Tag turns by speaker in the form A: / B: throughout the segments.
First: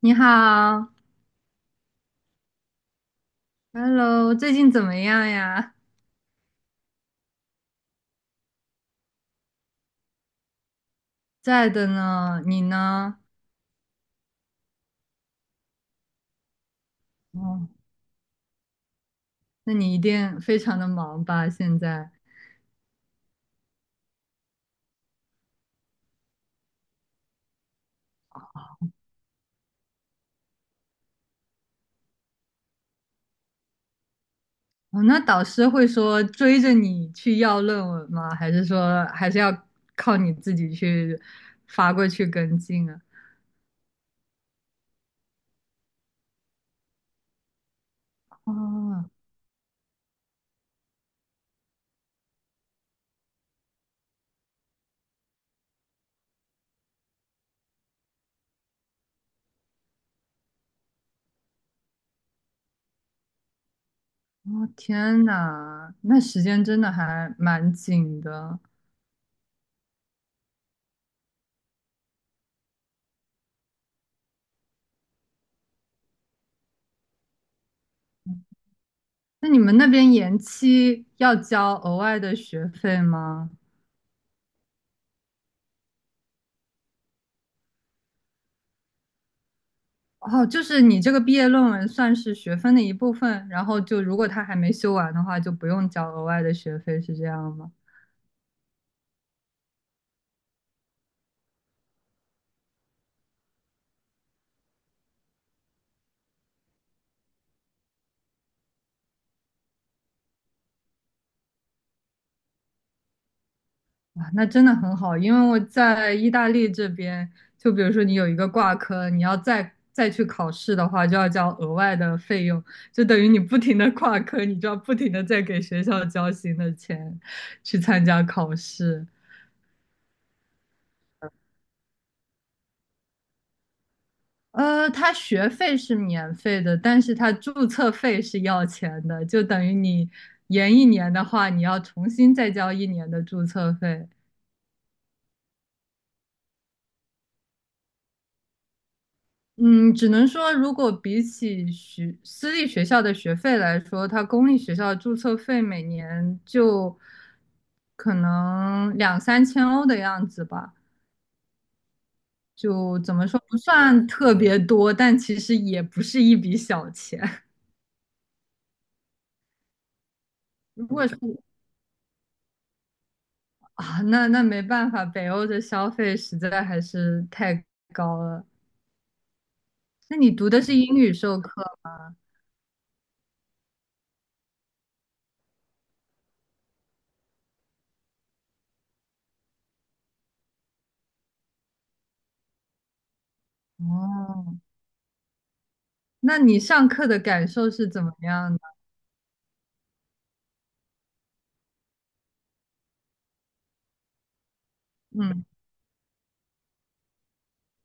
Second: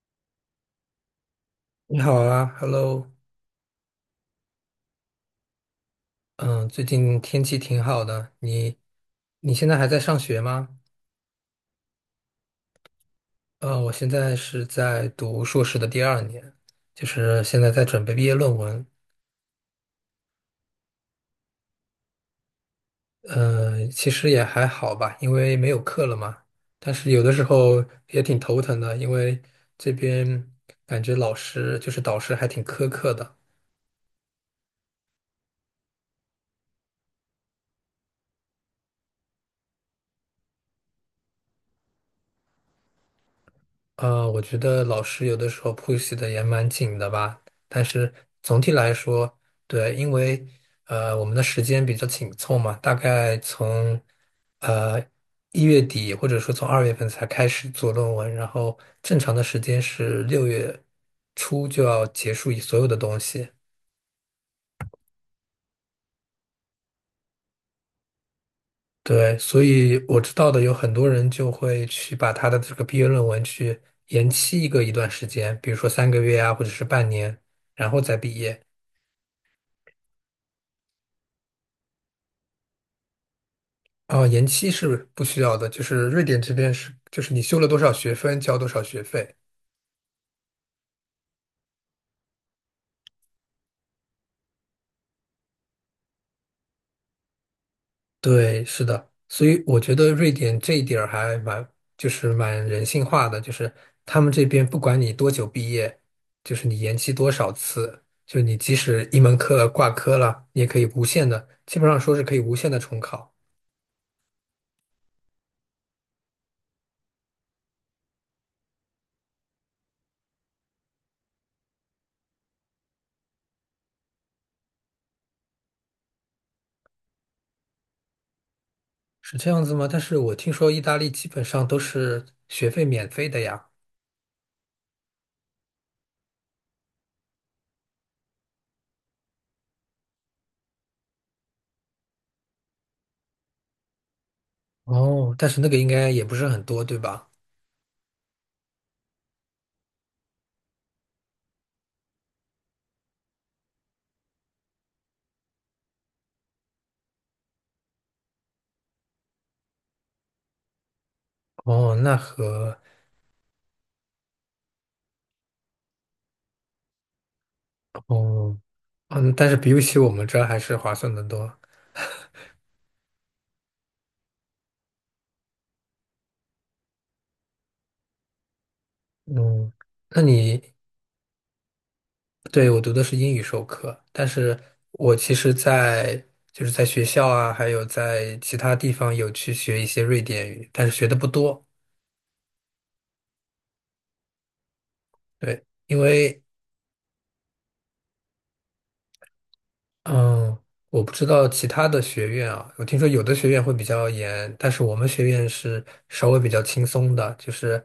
A: 你好
B: 你好啊，Hello，
A: ，Hello，最近怎么样呀？
B: 嗯，最近天气挺好的。你现在还在上学吗？
A: 在的呢，你呢？
B: 我现在是在读硕士的第二年，就是现
A: 哦，
B: 在在准备毕业论文。
A: 那你一定非常的忙吧？现在，
B: 其实也还好吧，因为没有课了嘛。但是有的时候也挺头疼的，因为这边感觉老师就是导师还挺苛刻的。
A: 哦，那导师会说追着你去要论文吗？还是说还是要靠你自己去发过去跟进啊？
B: 我觉得老师有的时候 push 的也蛮紧的吧，但是总体来
A: 哦，
B: 说，对，因为我们的时间比较紧凑嘛，大概从呃1月底或者说从2月份才开始做论文，然后正常的时间是6月初就要结束所有的东西。
A: 哦，天呐，那时间真的还蛮紧的。
B: 对，所以我知道的有很多人就会去把他的这个毕业论文去延期一段时间，比如说3个月啊，或者是半年，然后再毕业。
A: 那你们那边延期要交额外的学费吗？
B: 哦，延期是不需要的，就是瑞典这边是，就是你修了多少学分，交多少学费。
A: 哦，就是你这个毕业论文算是学分的一部分，然后就如果他还没修完的话，就不用交额外的学费，是这样吗？
B: 对，是的，所以我觉得瑞典这一点儿就是蛮人性化的，就是他们这边不管你多久毕业，就是你延期多少次，就是你即使一门课挂科了，你也可以无限的，基本上说是可以无限的重考，
A: 哇，那真的很好，因为我在意大利这边，就比如说你有一个挂科，你要再去考试的话，就要交额外的费用，就等于你不停的挂科，你就要不停的在给学校交新的钱去参加考试。
B: 是这样子吗？但是我听说意大利基本上都是学费免费的呀。
A: 它学费是免费的，但是它注册费是要钱的，就等于你延一年的话，你要重新再交一年的注册费。
B: 哦，但是那个应该也不是很多，对吧？
A: 嗯，只能说，如果比起学私立学校的学费来说，它公立学校的注册费每年就可能两三千欧的样子吧，
B: 哦，
A: 就怎么说不算特别多，但其实也不是一笔小钱。
B: 哦，嗯，但是比起我们这儿还是
A: 如
B: 划
A: 果
B: 算
A: 是。
B: 的多。
A: 啊，那没办法，北欧的消费实在还是太高了。
B: 嗯，
A: 那
B: 那
A: 你读的
B: 你，
A: 是英语授课
B: 对，我读的是英语授课，但是我其实在，就是在学校啊，还有在其他地方有去学一些瑞典语，但是学的不多。
A: 哦？
B: 对，因
A: 那
B: 为
A: 你上课的感受是怎么样的？
B: 嗯，我不知道其他的学院啊，我听说有的学院会比较严，但是我们学
A: 嗯，
B: 院是稍微比较轻松的，就是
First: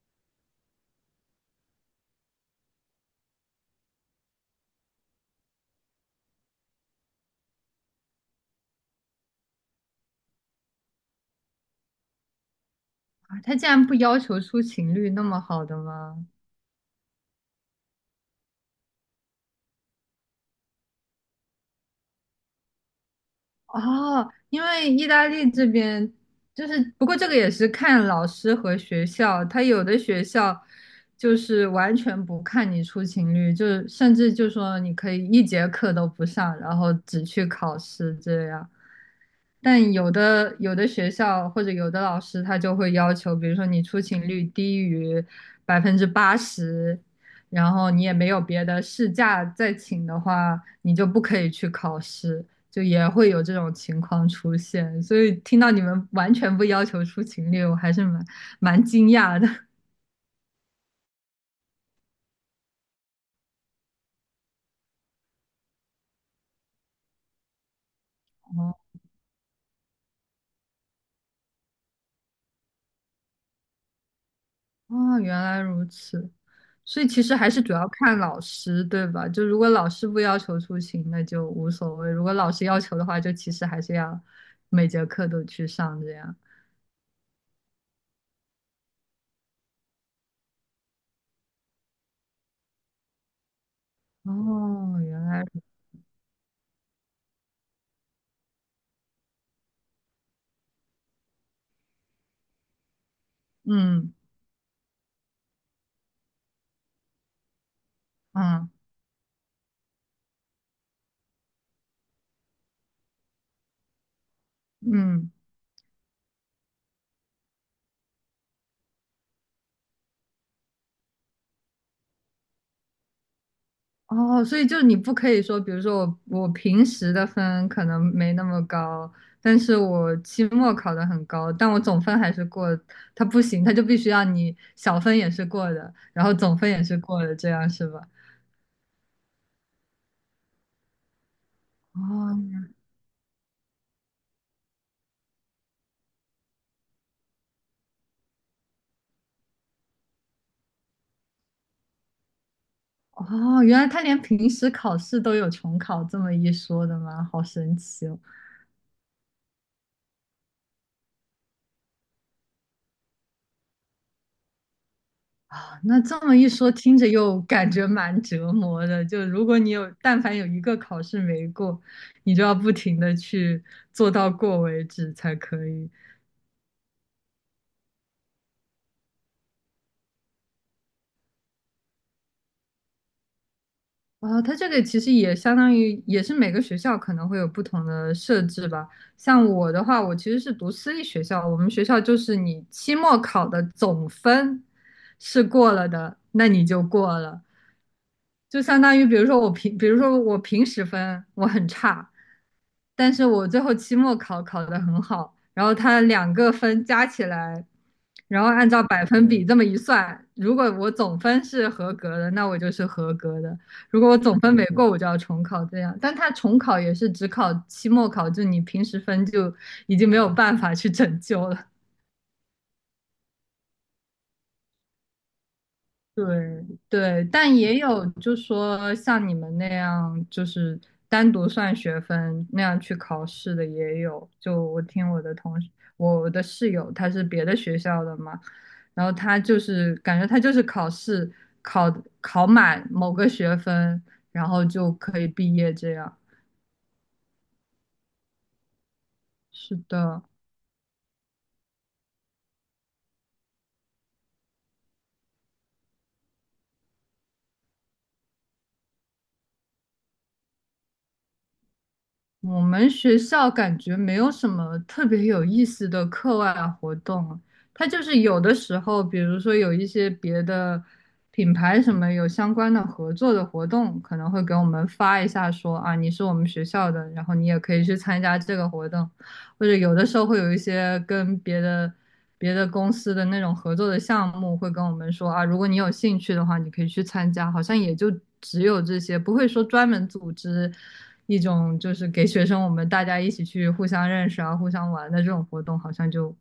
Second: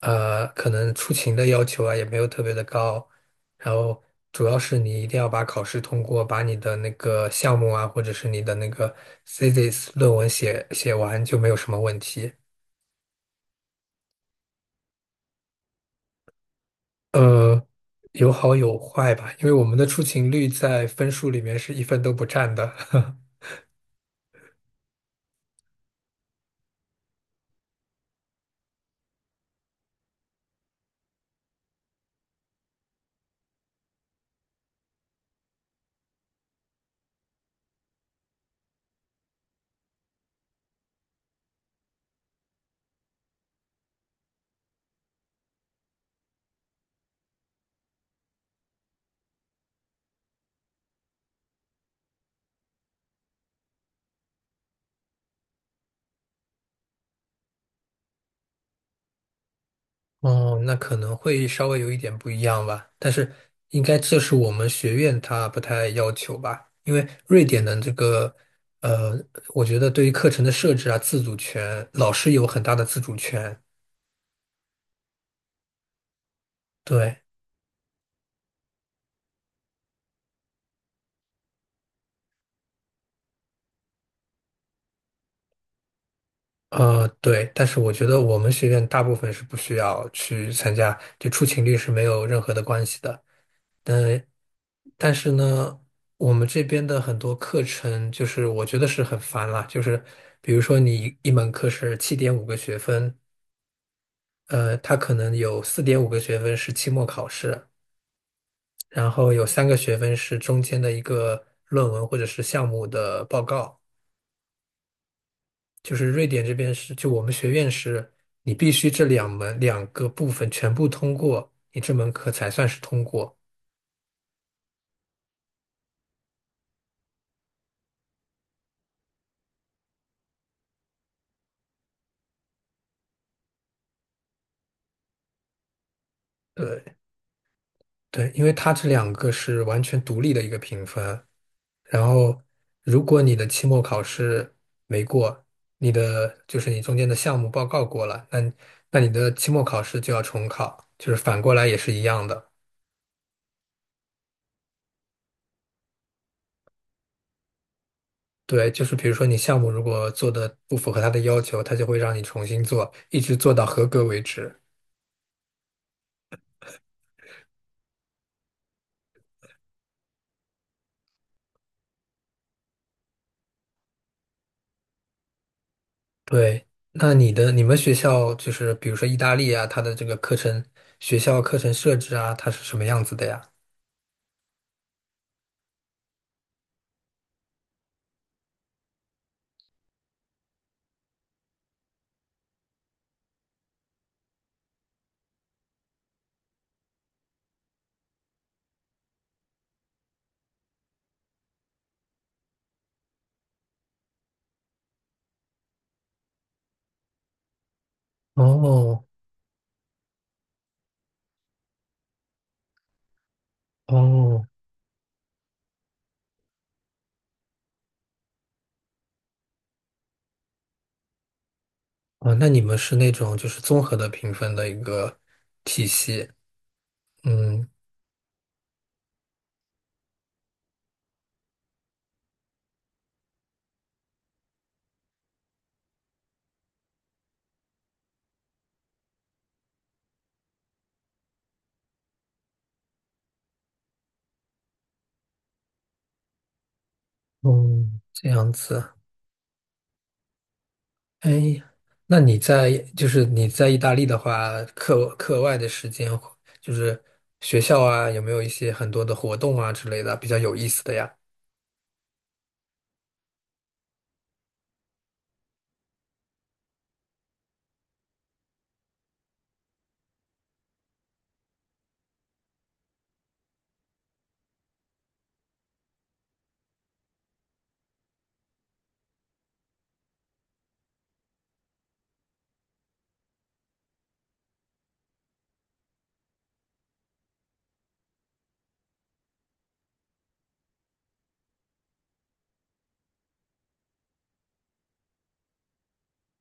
B: 可能出勤的要求啊也没有特别的高，然后主要是你一定要把考试通过，把你的那个项目啊，或者是你的那个 thesis 论文写完就没有什么问题。
A: 啊他竟然不要求出勤率那么好的吗？
B: 呃，有好有坏吧，因为我们的出勤率在分数里面是一分都不占的。
A: 哦，因为意大利这边就是，不过这个也是看老师和学校，他有的学校就是完全不看你出勤率，就是甚至就说你可以一节课都不上，然后只去考试这样。但有的学校或者有的老师他就会要求，比如说你出勤率低于80%，然后你也没有别的事假再请的话，你就不可以去考试。就也会有这种情况出现，所以听到你们完全不要求出勤率，我还是蛮惊讶的。
B: 哦，那可能会稍微有一点不一样吧，但是应该这是我们学院它不太要求吧，因为瑞典的这个，
A: 哦，
B: 呃，我觉得对于课程的设置啊，自主权，老师有很大的自主权。
A: 哦，原来如此，所以
B: 对，
A: 其实还是主要看老师，对吧？就如果老师不要求出勤，那就无所谓；如果老师要求的话，就其实还是要每节课都去上这样。
B: 对，但是我觉得我们学院大部分是不需要去参加，就出勤率是没有任何的关系的。但
A: 哦，
B: 但
A: 原
B: 是
A: 来，
B: 呢，我们这边的很多课程，就是我觉得是很烦啦。就是比如说，你一门课是7.5个学分，
A: 嗯
B: 它可能有4.5个学分是期末考试，
A: 嗯
B: 然后有3个学分是中间的一个论文或者是项目的报告。
A: 嗯。
B: 就是瑞典这边是，就我们学院是，你必须这两门两个部分全部通过，你这门课才算是通过。
A: 哦，所以就是你不可以说，比如说我平时的分可能没那么高，但是我期末考的很高，但我总分还是过，它不行，它就必须要你小分也是过的，然后总分也
B: 对
A: 是过的，这样是吧？
B: 对，因为它这两个是完全独立的一个评分。
A: 哦
B: 然后，如果你的期末考试没过，你的就是你中间的项目报告过了，那你的期末考试就要重考，就是反过来也是一样的。
A: 哦，原来他连平时考试都有重考这么一说的吗？好神奇哦！
B: 对，就是比如说你项目如果做的不符合他的要求，他就会让你重新做，一直做到合格为止。
A: 啊，那这么一说，听着又感觉蛮折磨的。就如果你有，但凡有一个考试没过，你就要不停的去做到过为止才可以。
B: 对，那你的你们学校就是比如说意大利啊，它的这个课程学校课程设置啊，它是什么样子的呀？
A: 啊，它这个其实也相当于也是每个学校可能会有不同的设置吧。像我的话，我其实是读私立学校，我们学校就是你期末考的总分是过了的，那你就过了。就相当于，比如说我平时分我很差，但是我最后期末考考得很好，然后它两个分加起来，然后按照
B: 哦
A: 百分比这么一算，如果我总分是合格的，那我就是合格的；如果我总
B: 哦，
A: 分没过，我就要重考这样。但他重考也是只考期末考，就你平时分就已经没有办法去拯救了。
B: 啊，那你们是那种就是综合的评分的一个体系，
A: 对对，但
B: 嗯
A: 也有就说像你们那样，就是单独算学分那样去考试的也有。就我听我的同事，我的室友他是别的学校的嘛，然后他就是感觉他就是考试考考满某个学分，然后就可以毕业这样。
B: 嗯，这样子。
A: 是的，
B: 哎，那你在就是你在意大利的话，课外的时间就是学校啊，有没有一些很多的活动啊之类的比较有意思的呀？
A: 我们学校感觉没有什么特别有意思的课外活动啊，它就是有的时候，比如说有一些别的品牌什么有相关的合作的活动，可能会给我们发一下说啊，你是我们学校的，然后你也可以去参加这个活动，或者有的时候会有一些跟别的。别的公司的那种合作的项目，会跟我们说啊，如果你有兴趣的话，你可以去参加。好像也就只有这些，不会说专门组织一种就是给学生我们大家一起去互相认识啊、互相玩的这种活动，好像就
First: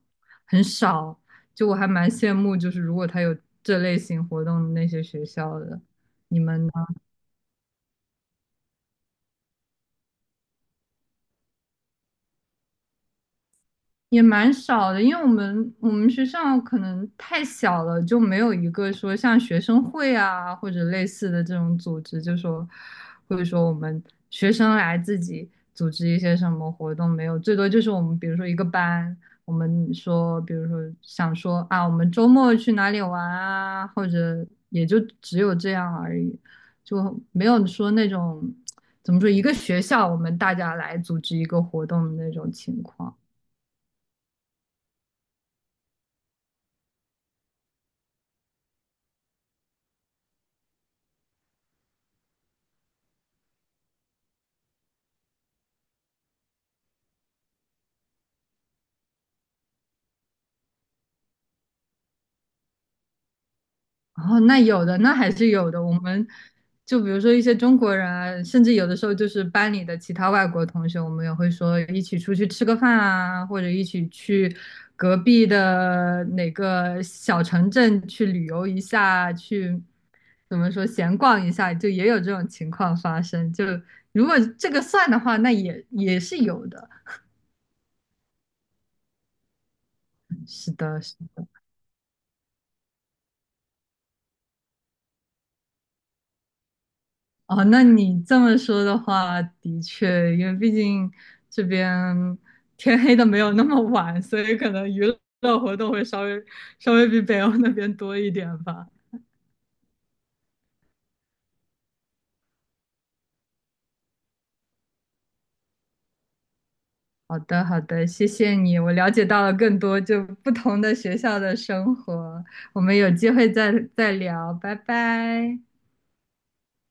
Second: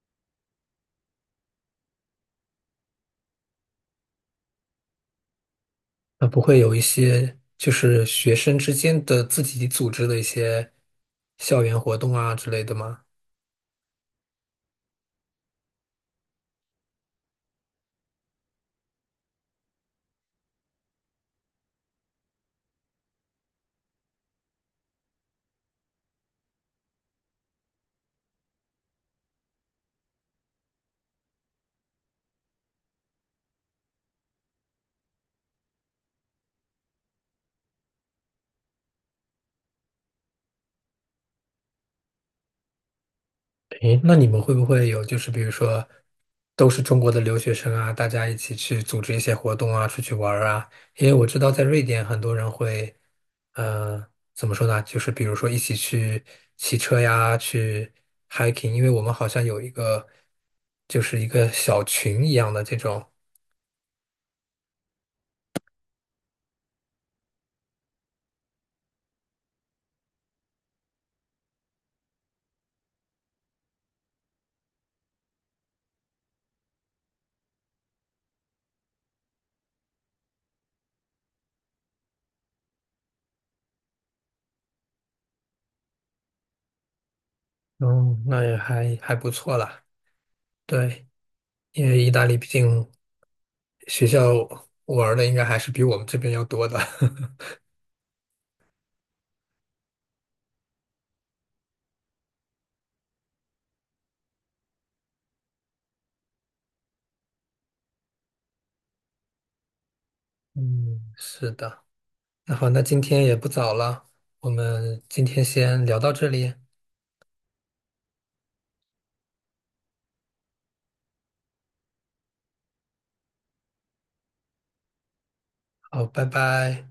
A: 很少。就我还蛮羡慕，就是如果他有这类型活动的那些学校的，
B: 那
A: 你
B: 不会
A: 们
B: 有一些就是学生之间的自己组织的一些校园活动啊之类的吗？
A: 也蛮少的，因为我们学校可能太小了，就没有一个说像学生会啊或者类似的这种组织，就说或者说我们学生来自己组织一些什么活动没有，最多就是我们比如说一个班，我们说比如说想说啊，我们周末去哪里玩啊，或者也就只有这样而已，就没有说那种怎么说一个学校我们大家来组织一个活动的那种情况。
B: 诶，那你们会不会有就是比如说都是中国的留学生啊，大家一起去组织一些活动啊，出去玩儿啊？因为我知道在瑞典很多人会，呃，怎么说呢？就是比如说一起去骑车呀，去 hiking，因为我们好像有一个就是一个小群一样的这种，
A: 哦，那有的，那还是有的。我们就比如说一些中国人啊甚至有的时候就是班里的其他外国同学，我们也会说一起出去吃个饭啊，或者一起去隔壁的哪个小城镇去旅游一下，去怎么说闲逛一下，就也有这种情况发生。就如果这个算的话，那也是有的。
B: 嗯，那也还不错啦。
A: 是的，
B: 对，因为意大利毕竟学校玩儿的应该还是比我们这边要多的。
A: 哦，那你这么说的话，的确，因为毕竟这边天黑的没有那么晚，所以可能娱乐活动会稍微比北欧那边多一点吧。
B: 嗯，是的。那好，那今天也不早了，我们今天先聊到这里，
A: 好的，好的，谢谢你，我了解到了更多就不同的学校的生活，我们有机会再聊，拜拜。
B: 好，拜拜。